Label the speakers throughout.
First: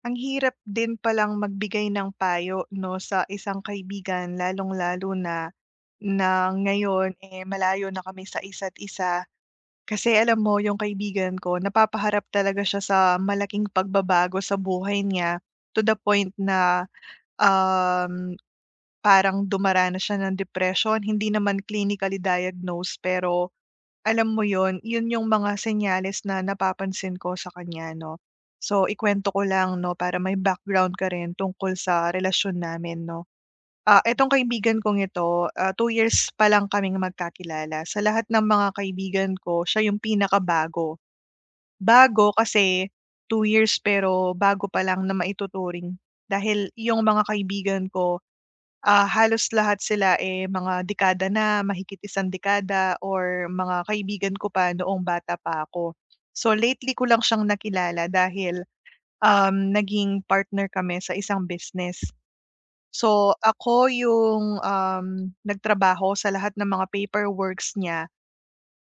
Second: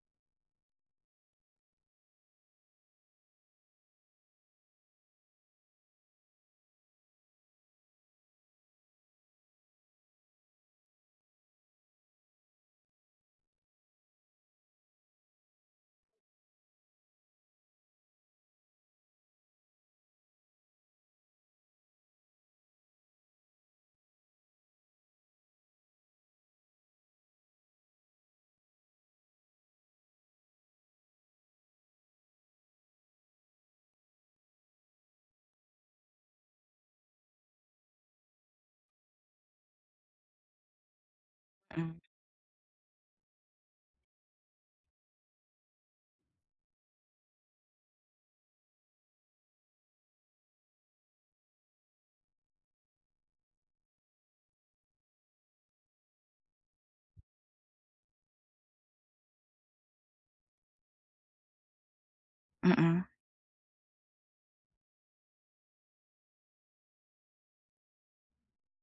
Speaker 1: Ang hirap din palang magbigay ng payo 'no, sa isang kaibigan lalong-lalo na na ngayon, eh, malayo na kami sa isa't isa. Kasi alam mo yung kaibigan ko napapaharap talaga siya sa malaking pagbabago sa buhay niya to the point na, um, parang dumaranas siya ng depression. Hindi naman clinically diagnosed pero alam mo yon, 'yun yung mga senyales na napapansin ko sa kanya 'no. So ikuwento ko lang 'no para may background ka rin tungkol sa relasyon namin 'no. Etong kaibigan kong ito, 2 years pa lang kaming magkakilala. Sa lahat ng mga kaibigan ko, siya yung pinakabago.
Speaker 2: Mm,
Speaker 1: Bago kasi two years pero bago pa lang na maituturing dahil yung mga kaibigan ko, halos lahat sila, eh, mga dekada na, mahigit isang dekada or mga kaibigan ko pa noong bata pa ako. So lately ko lang siyang nakilala dahil, naging partner kami sa isang business.
Speaker 2: mm,
Speaker 1: So ako yung, nagtrabaho sa lahat ng mga paperworks niya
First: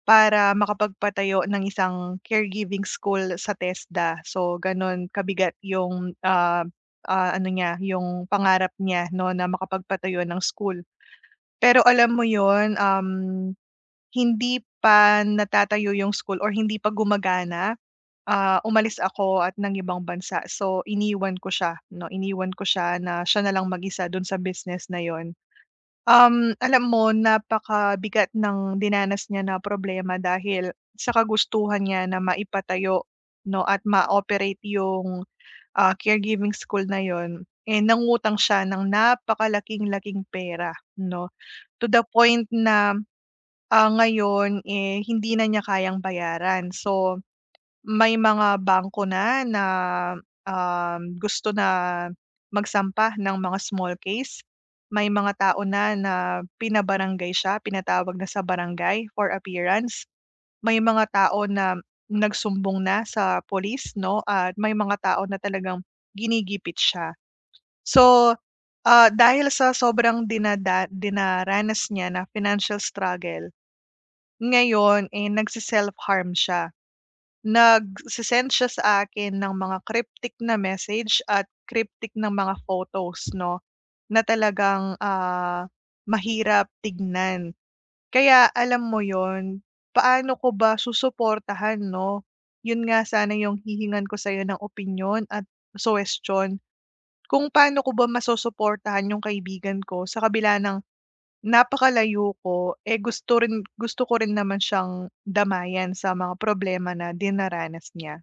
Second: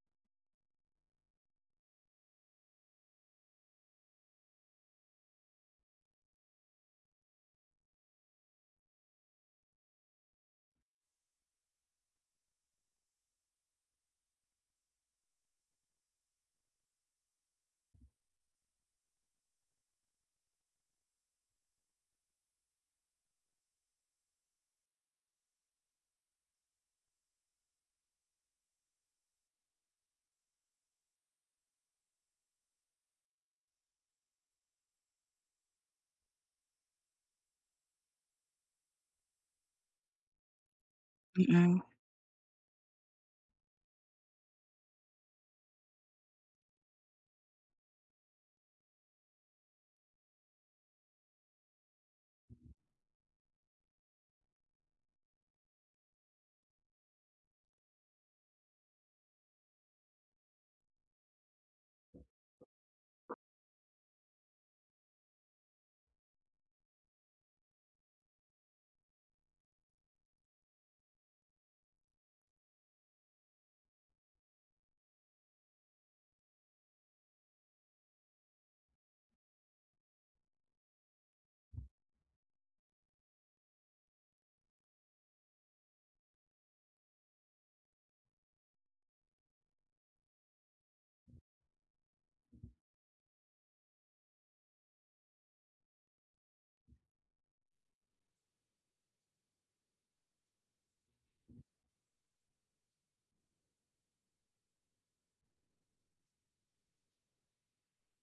Speaker 1: para makapagpatayo ng isang caregiving school sa TESDA. So gano'n kabigat yung, ano niya, yung pangarap niya 'no, na makapagpatayo ng school. Pero alam mo yon, hindi pa natatayo yung school or hindi pa gumagana, umalis ako at ng ibang bansa. So iniwan ko siya 'no, iniwan ko siya na lang mag-isa do'n sa business na 'yun. Alam mo napakabigat ng dinanas niya na problema dahil sa kagustuhan niya na maipatayo 'no at ma-operate yung, caregiving school na 'yun, eh, nangutang siya ng napakalaking-laking pera 'no,
Speaker 2: mm.
Speaker 1: to the point na, ngayon, eh, hindi na niya kayang bayaran. So, may mga bangko na na, um, gusto na magsampa ng mga small case. May mga tao na na pinabarangay siya, pinatawag na sa barangay for appearance. May mga tao na nagsumbong na sa police 'no, at may mga tao na talagang ginigipit siya. So, dahil sa sobrang dinaranas niya na financial struggle ngayon, eh, nagsiself harm siya. Nagse-send siya sa akin ng mga cryptic na message at cryptic ng mga photos 'no, na talagang, mahirap tignan. Kaya alam mo yon, paano ko ba susuportahan 'no? 'Yun nga sana yung hihingan ko sa'yo ng opinyon at suwestiyon kung paano ko ba masusuportahan yung kaibigan ko sa kabila ng napakalayo ko, eh, gusto rin gusto ko rin naman siyang damayan sa mga problema na dinaranas niya.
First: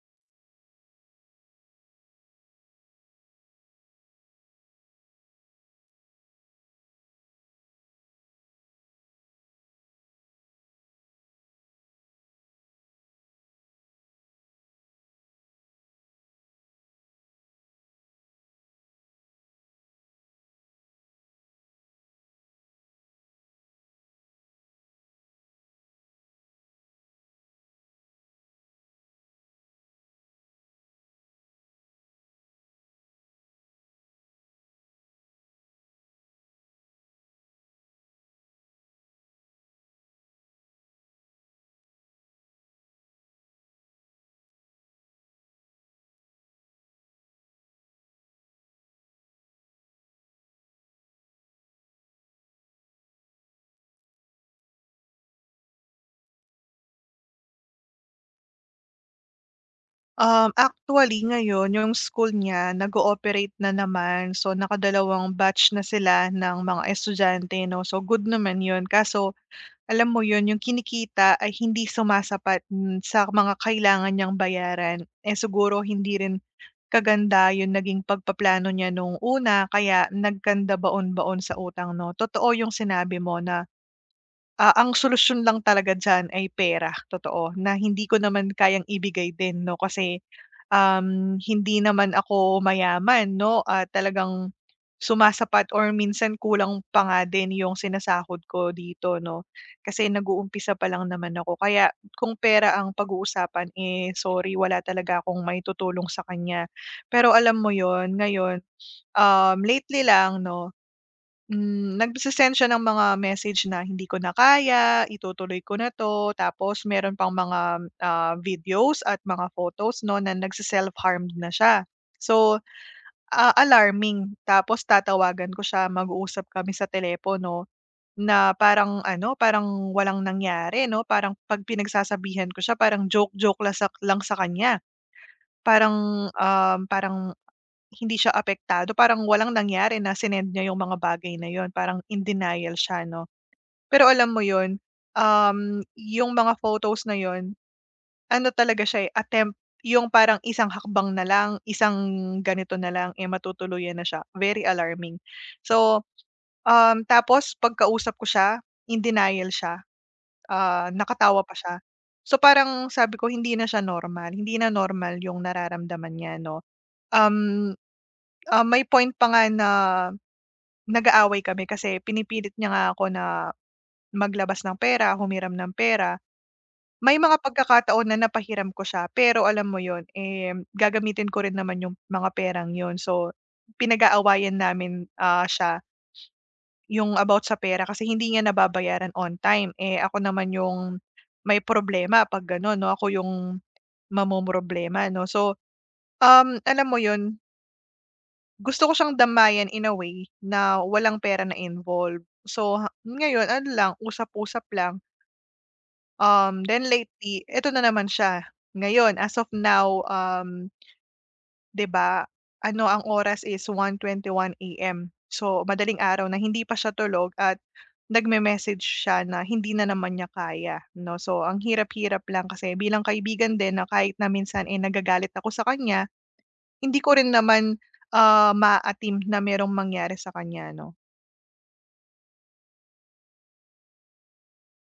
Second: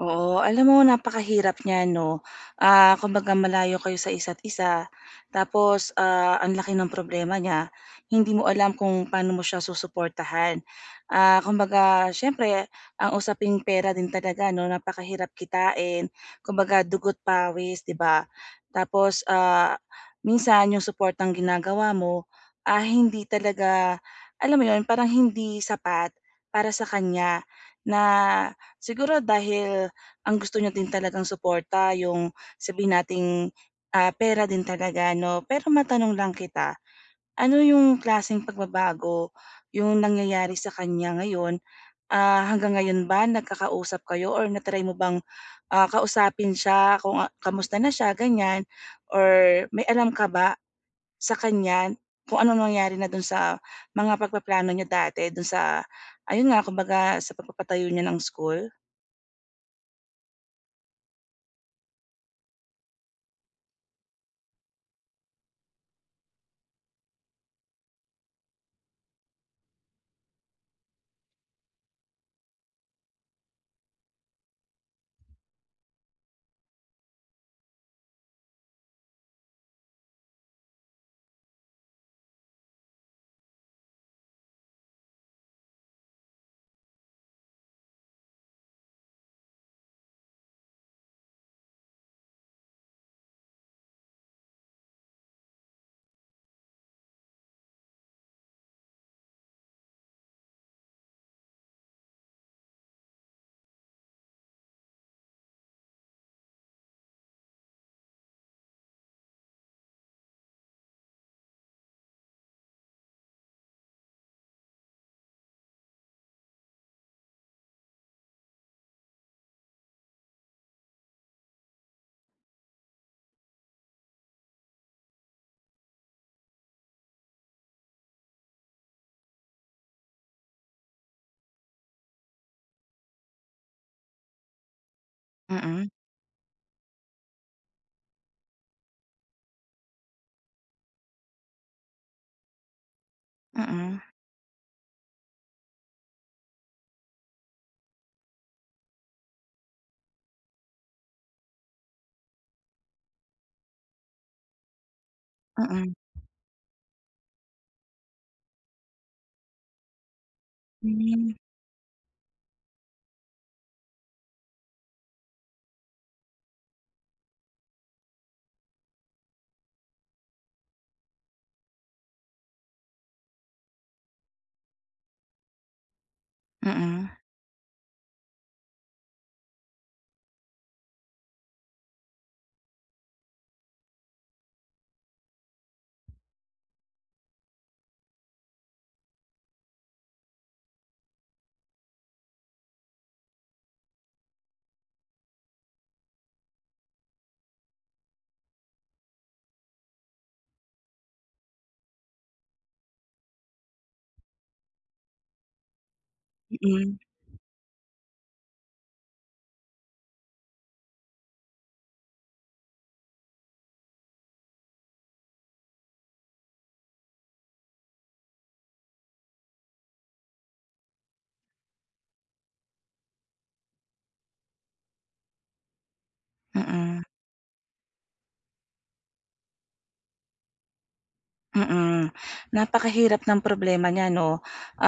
Speaker 2: Oo, alam mo napakahirap niyan 'no. Kumbaga malayo kayo sa isa't isa, tapos, ang laki ng problema niya. Hindi mo alam kung paano mo siya susuportahan. Kumbaga siyempre ang usaping pera din talaga 'no, napakahirap kitain. Kumbaga dugo't pawis, 'di ba? Tapos, minsan yung suportang ginagawa mo, hindi talaga alam mo yun, parang hindi sapat para sa kanya na siguro dahil ang gusto niyo din talagang suporta yung sabihin nating, pera din talaga 'no. Pero matanong lang kita, ano yung klaseng pagbabago yung nangyayari sa kanya ngayon? Hanggang ngayon ba nagkakausap kayo or na mo bang, kausapin siya kung, kamusta na siya ganyan or may alam ka ba sa kanya kung ano nangyari na dun sa mga pagpaplano niyo dati dun sa ayun nga kumbaga sa pagpapatayo niya ng school?
Speaker 1: Actually ngayon yung school niya nag-ooperate na naman, so nakadalawang batch na sila ng mga estudyante 'no, so good naman yun, kaso alam mo yun yung kinikita ay hindi sumasapat, hmm, sa mga kailangan niyang bayaran. Eh, siguro hindi rin kaganda yung naging pagpaplano niya nung una kaya nagkanda baon-baon sa utang 'no. Totoo yung sinabi mo na, ang solusyon lang talaga diyan ay pera, totoo, na hindi ko naman kayang ibigay din 'no kasi, hindi naman ako mayaman 'no at talagang sumasapat or minsan kulang pa nga din yung sinasahod ko dito 'no. Kasi nag-uumpisa pa lang naman ako kaya kung pera ang pag-uusapan, eh, sorry wala talaga akong maitutulong sa kanya. Pero alam mo yon, ngayon, lately lang 'no, hmm, nagse siya ng mga message na, "Hindi ko na kaya, itutuloy ko na 'to." Tapos meron pang mga, videos at mga photos 'no, na nagse-self-harmed na siya. So, alarming. Tapos tatawagan ko siya, mag-uusap kami sa telepono na parang ano, parang walang nangyari 'no, parang 'pag pinagsasabihan ko siya parang joke-joke lang sa kanya.
Speaker 2: Mm,
Speaker 1: Parang, parang hindi siya apektado, parang walang nangyari na sinend niya yung mga bagay na yon, parang in denial siya 'no.
Speaker 2: mm,
Speaker 1: Pero alam mo yon, yung mga photos na yon, ano talaga siya, eh, attempt yung parang isang hakbang na lang, isang ganito na lang, eh, matutuluyan na siya, very alarming.
Speaker 2: mm.
Speaker 1: So, tapos pagkausap ko siya, in denial siya,
Speaker 2: Hmm,
Speaker 1: nakatawa pa siya. So, parang sabi ko hindi na siya normal, hindi na normal yung nararamdaman niya 'no. Um May point pa nga na nag-aaway kami kasi pinipilit niya nga ako na maglabas ng pera, humiram ng pera.
Speaker 2: mm,
Speaker 1: May mga pagkakataon na napahiram ko siya pero alam mo yon, eh, gagamitin ko rin naman yung mga perang yon. So, pinag-aawayan namin, siya yung about sa pera kasi hindi niya nababayaran on time. Eh, ako naman yung may problema 'pag gano'n 'no, ako yung mamomroblema 'no. So, alam mo 'yun, gusto ko siyang damayan in a way na walang pera na involved. So, ha ngayon ano lang, usap-usap lang. Then
Speaker 2: mm,
Speaker 1: lately, eto na naman siya. Ngayon, as of now, 'di ba, ano ang oras is 1:21 a.m. So, madaling araw na hindi pa siya tulog at nagme-message siya na hindi na naman niya kaya 'no. So, ang hirap-hirap lang kasi bilang kaibigan din na kahit na minsan, eh, nagagalit ako sa kanya, hindi
Speaker 2: mm,
Speaker 1: ko rin naman, ah, ma na merong mangyari sa kanya 'no.
Speaker 2: mm. Napakahirap ng problema niya 'no.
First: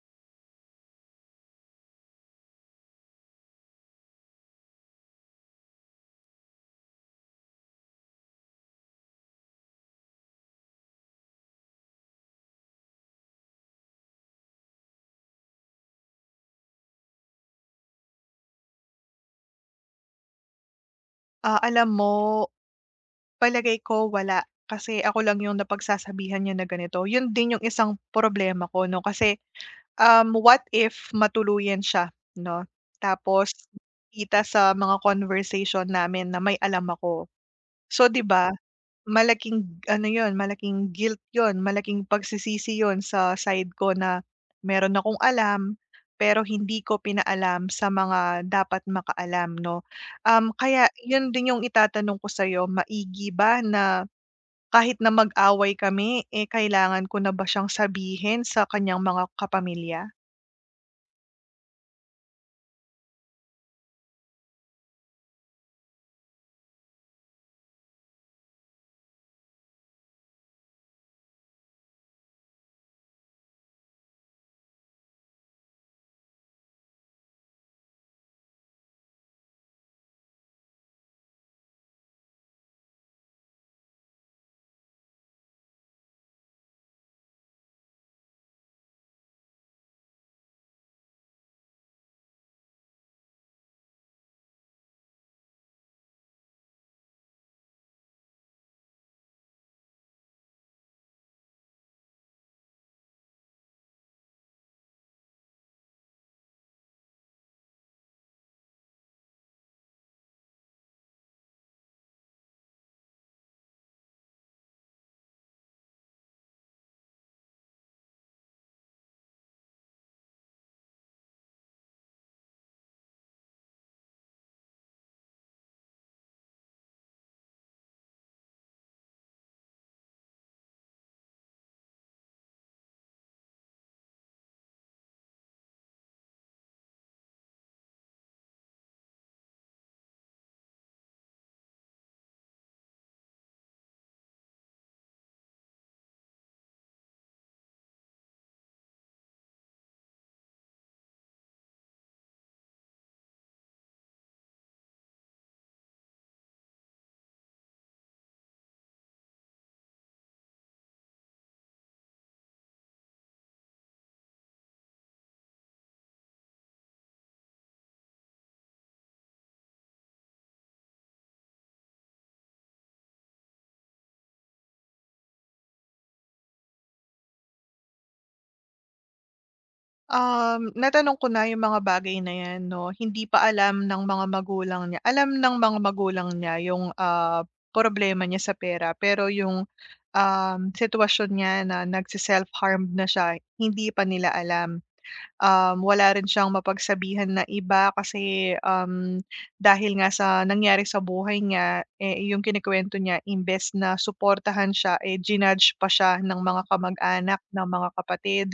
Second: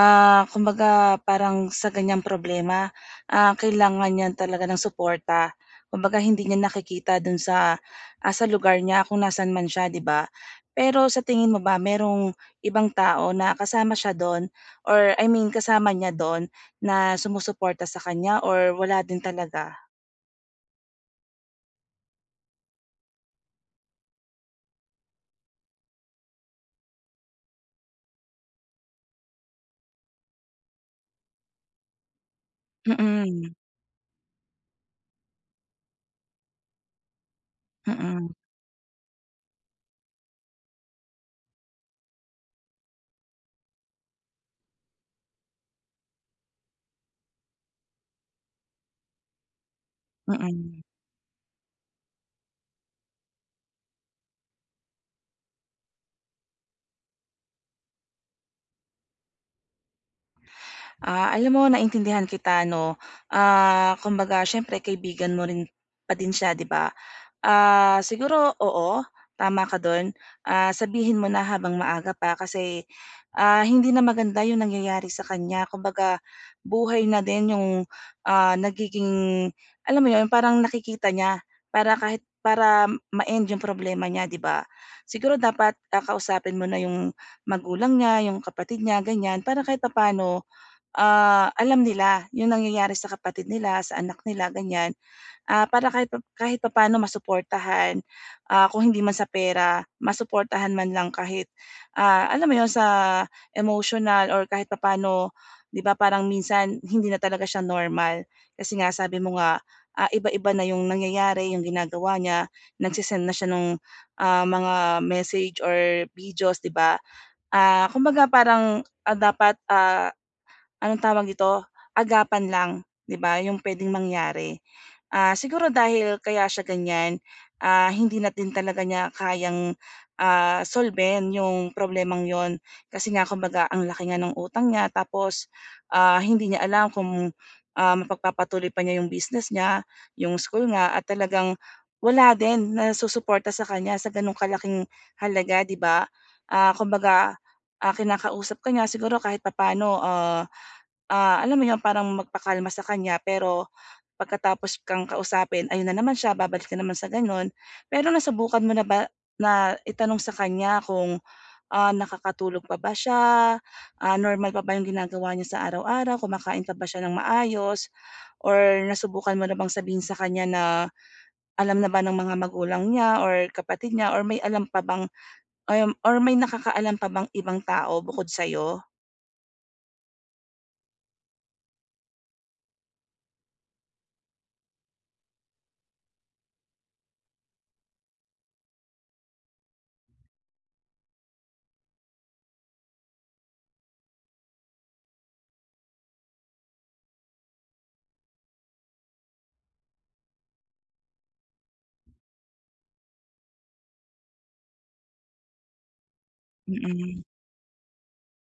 Speaker 2: Kumbaga parang sa ganiyang problema, kailangan niya talaga ng suporta. Kumbaga hindi niya nakikita dun sa, sa lugar niya kung nasaan man siya, 'di ba? Pero sa tingin mo ba merong ibang tao na kasama siya dun or I mean kasama niya dun na sumusuporta sa kanya or wala din talaga?
Speaker 1: Alam mo, palagay ko wala, kasi ako lang yung napagsasabihan niya na ganito. Yun din yung isang problema ko 'no, kasi, what if matuluyan siya 'no, tapos
Speaker 2: Mm,
Speaker 1: kita sa mga conversation namin na may alam ako. So 'di
Speaker 2: mm,
Speaker 1: ba, malaking ano 'yun, malaking guilt 'yun, malaking pagsisisi 'yun sa side ko na meron akong alam, pero hindi ko pinaalam sa mga dapat makaalam 'no.
Speaker 2: mm.
Speaker 1: Kaya 'yun din yung itatanong ko sa'yo, maigi ba na kahit na mag-away kami, eh, kailangan ko na ba siyang sabihin sa kanyang mga kapamilya?
Speaker 2: Alam mo naintindihan kita 'no. Kumbaga siyempre kaibigan mo rin pa din siya 'di ba? Siguro oo, tama ka dun. Sabihin mo na habang maaga pa kasi, hindi na maganda yung nangyayari sa kanya. Kumbaga buhay na din yung, nagiging alam mo yun parang nakikita niya para kahit para ma-end yung problema niya 'di ba? Siguro dapat, kausapin mo na yung magulang niya, yung kapatid niya, ganyan para kahit papaano alam nila yung nangyayari sa kapatid nila, sa anak nila, ganyan. Para kahit paano masuportahan, kung hindi man sa pera, masuportahan man lang kahit, alam mo yun, sa emotional or kahit paano 'di ba, parang minsan hindi na talaga siya normal. Kasi nga sabi mo nga, iba-iba na yung nangyayari, yung ginagawa niya, nagse-send na siya nung, mga message or videos, 'di ba? Kumbaga parang, dapat, Anong tawag dito, agapan lang, 'di ba, yung puwedeng mangyari. Siguro dahil kaya siya ganiyan, hindi natin talaga niya kayang, solben yung problemang yon. Kasi nga kumbaga ang laki nga ng utang niya tapos, hindi niya alam kung, mapagpapatuloy pa niya yung business niya, yung school nga at talagang wala din na susuporta sa kanya sa gano'ng kalaking halaga, 'di ba? Kumbaga, kinakausap ka niya siguro kahit papaano, alam mo yun parang magpakalma sa kanya pero pagkatapos kang kausapin ayun na naman siya, babalik na naman sa gano'n. Pero nasubukan mo na ba na itanong sa kanya kung, nakakatulog pa ba siya, normal pa ba yung ginagawa niya sa araw-araw, kumakain pa ba siya ng maayos or nasubukan mo na bang sabihin sa kanya na alam na ba ng mga magulang niya or kapatid niya or may alam pa bang ayun or may nakakaalam pa bang ibang tao bukod sa'yo?
Speaker 1: Natanong ko na yung mga bagay na 'yan 'no, hindi pa alam ng mga magulang niya. Alam ng mga magulang niya yung, problema niya sa pera pero yung, sitwasyon niya na nagsiself harm na siya, hindi pa nila alam. Wala rin siyang mapagsabihan na iba kasi, dahil nga sa nangyari sa buhay niya, eh, yung kinukuwento niya imbes na suportahan siya, eh, jinudge pa siya ng mga
Speaker 2: Mm,
Speaker 1: kamag-anak, ng mga kapatid.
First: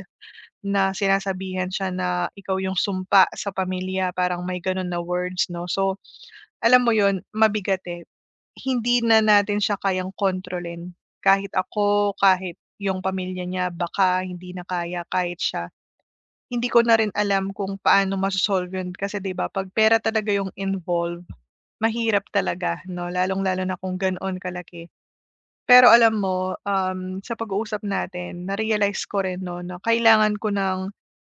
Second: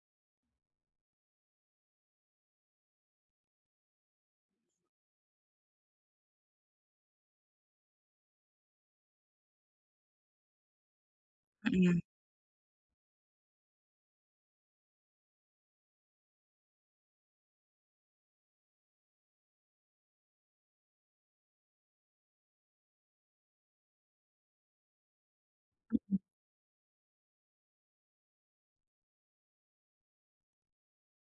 Speaker 1: Na sinasabihan siya na ikaw yung sumpa sa pamilya, parang may gano'n na words 'no. So, alam mo 'yun, mabigat, eh. Hindi na natin siya kayang kontrolin. Kahit
Speaker 2: mm,
Speaker 1: ako, kahit yung pamilya niya baka hindi na kaya, kahit siya. Hindi ko na rin alam kung paano maso-solve 'yun kasi 'di ba 'pag pera talaga yung involve, mahirap talaga 'no, lalong-lalo na kung ganoon kalaki. Pero alam mo, sa pag-uusap natin na-realize ko rin 'no na kailangan ko ng,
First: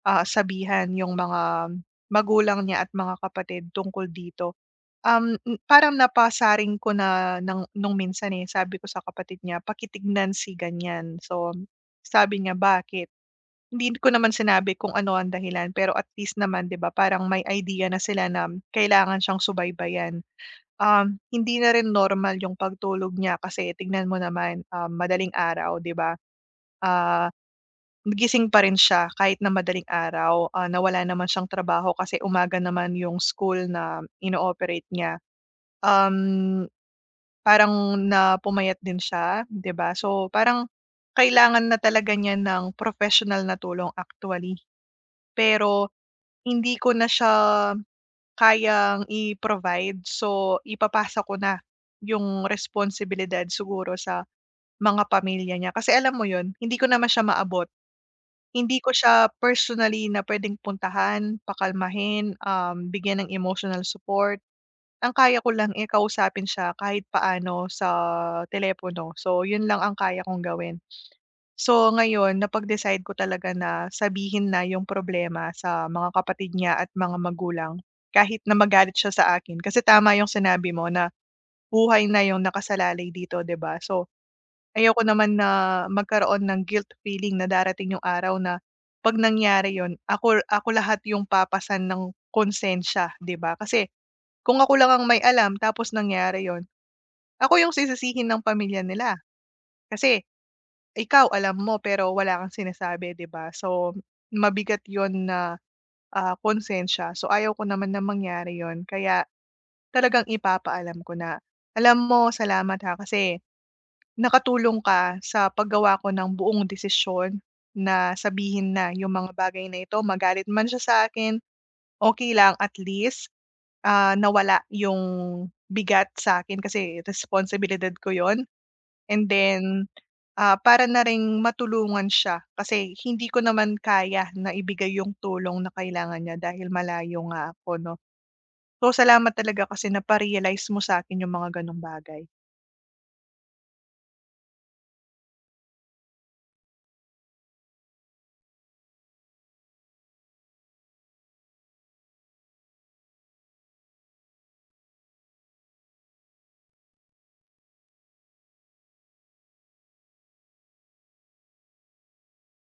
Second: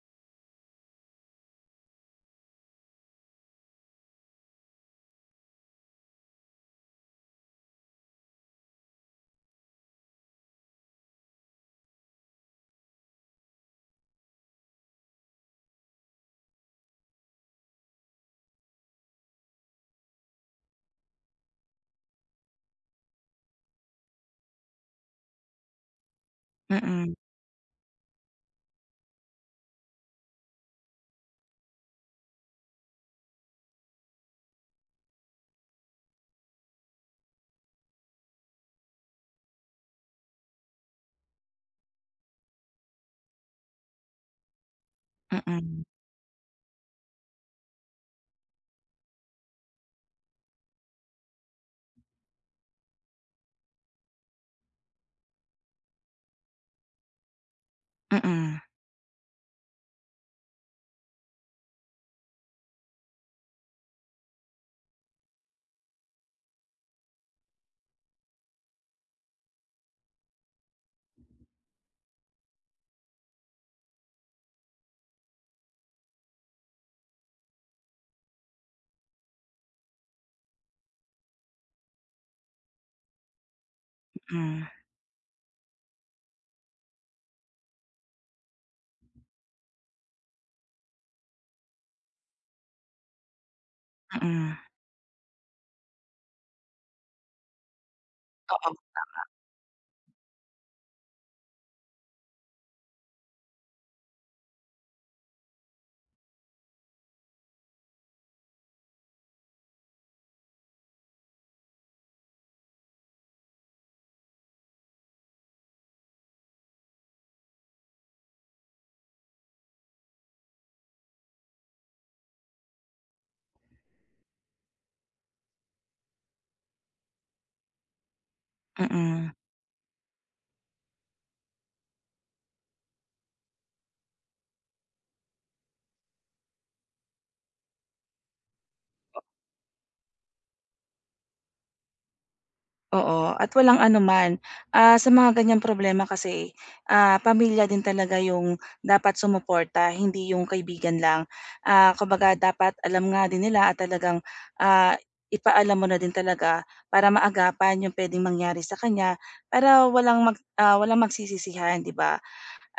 Speaker 1: sabihan yung mga magulang niya at mga kapatid tungkol dito. Um, m Parang napasaring ko na ng nung minsan, eh, sabi ko sa kapatid niya, "Pakitignan si ganyan." So, sabi niya, "Bakit?" Hindi ko naman sinabi kung ano ang dahilan pero at least naman 'di ba parang may idea na sila na kailangan siyang subaybayan. Hindi na rin normal yung pagtulog niya kasi tignan mo naman, madaling araw, 'di ba?
Speaker 2: mm,
Speaker 1: Ah, Gising pa rin siya kahit na madaling araw, na wala naman siyang trabaho kasi umaga naman yung school na ino-operate niya. Um, Parang na pumayat din siya, 'di ba? So, parang kailangan na talaga niya ng professional na tulong actually.
Speaker 2: mm,
Speaker 1: Pero hindi ko na siya kayang i-provide. So, ipapasa ko na yung responsibilidad siguro sa mga pamilya niya. Kasi alam mo yun, hindi ko naman siya maabot.
Speaker 2: mm.
Speaker 1: Hindi ko siya personally na pwedeng puntahan, pakalmahin, bigyan ng emotional support. Ang kaya ko lang eh, kausapin siya kahit paano sa telepono. So, yun lang ang kaya kong gawin. So ngayon napag-decide ko talaga na sabihin na yung problema sa mga kapatid niya at mga magulang, kahit na magalit siya sa akin. Kasi tama yung sinabi mo na buhay na yung nakasalalay dito, 'di ba? So,
Speaker 2: Hmm,
Speaker 1: ayoko naman na magkaroon ng guilt feeling na darating yung araw na 'pag nangyari yun, ako ako lahat yung papasan ng konsensya, 'di ba? Kasi
Speaker 2: mm.
Speaker 1: kung ako lang ang may alam tapos nangyari yon, ako yung sisisihin ng
Speaker 2: Oo.
Speaker 1: pamilya nila. Kasi ikaw alam mo pero wala kang sinasabi, 'di ba? So, mabigat yon na, konsensya. So, ayaw ko naman na mangyari yon kaya talagang ipapaalam ko na, "Alam mo salamat ha kasi nakatulong ka sa paggawa ko ng buong desisyon na sabihin na yung mga bagay na ito, magalit man siya sa akin, okay lang at least, nawala yung bigat sa akin kasi responsibilidad ko yon." And
Speaker 2: Mm,
Speaker 1: then, para na ring matulungan siya kasi hindi ko naman kaya na ibigay yung tulong na kailangan niya dahil malayo nga ako 'no. So, salamat talaga kasi napa-realize mo sa akin yung mga gano'ng bagay.
Speaker 2: oo at walang anuman. Sa mga ganyang problema kasi, pamilya din talaga yung dapat sumuporta, hindi yung kaibigan lang. Kumbaga dapat alam nga din nila at talagang, ah, ipaalam mo na din talaga para maagapan yung puwedeng mangyari sa kanya para walang walang magsisisihan, 'di ba?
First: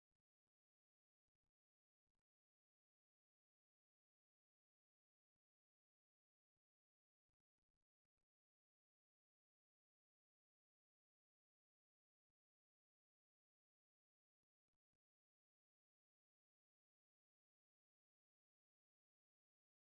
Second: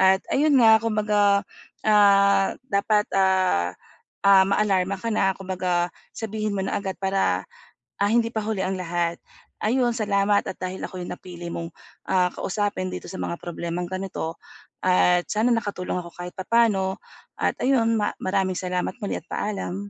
Speaker 2: At ayun nga, kumbaga, dapat, maalarma ka na kumbaga sabihin mo na agad para. Hindi pa huli ang lahat. Ayun, salamat at dahil ako yung napili mong, kausapin dito sa mga problemang ganito at sana nakatulong ako kahit papaano at ayun maraming salamat muli at paalam.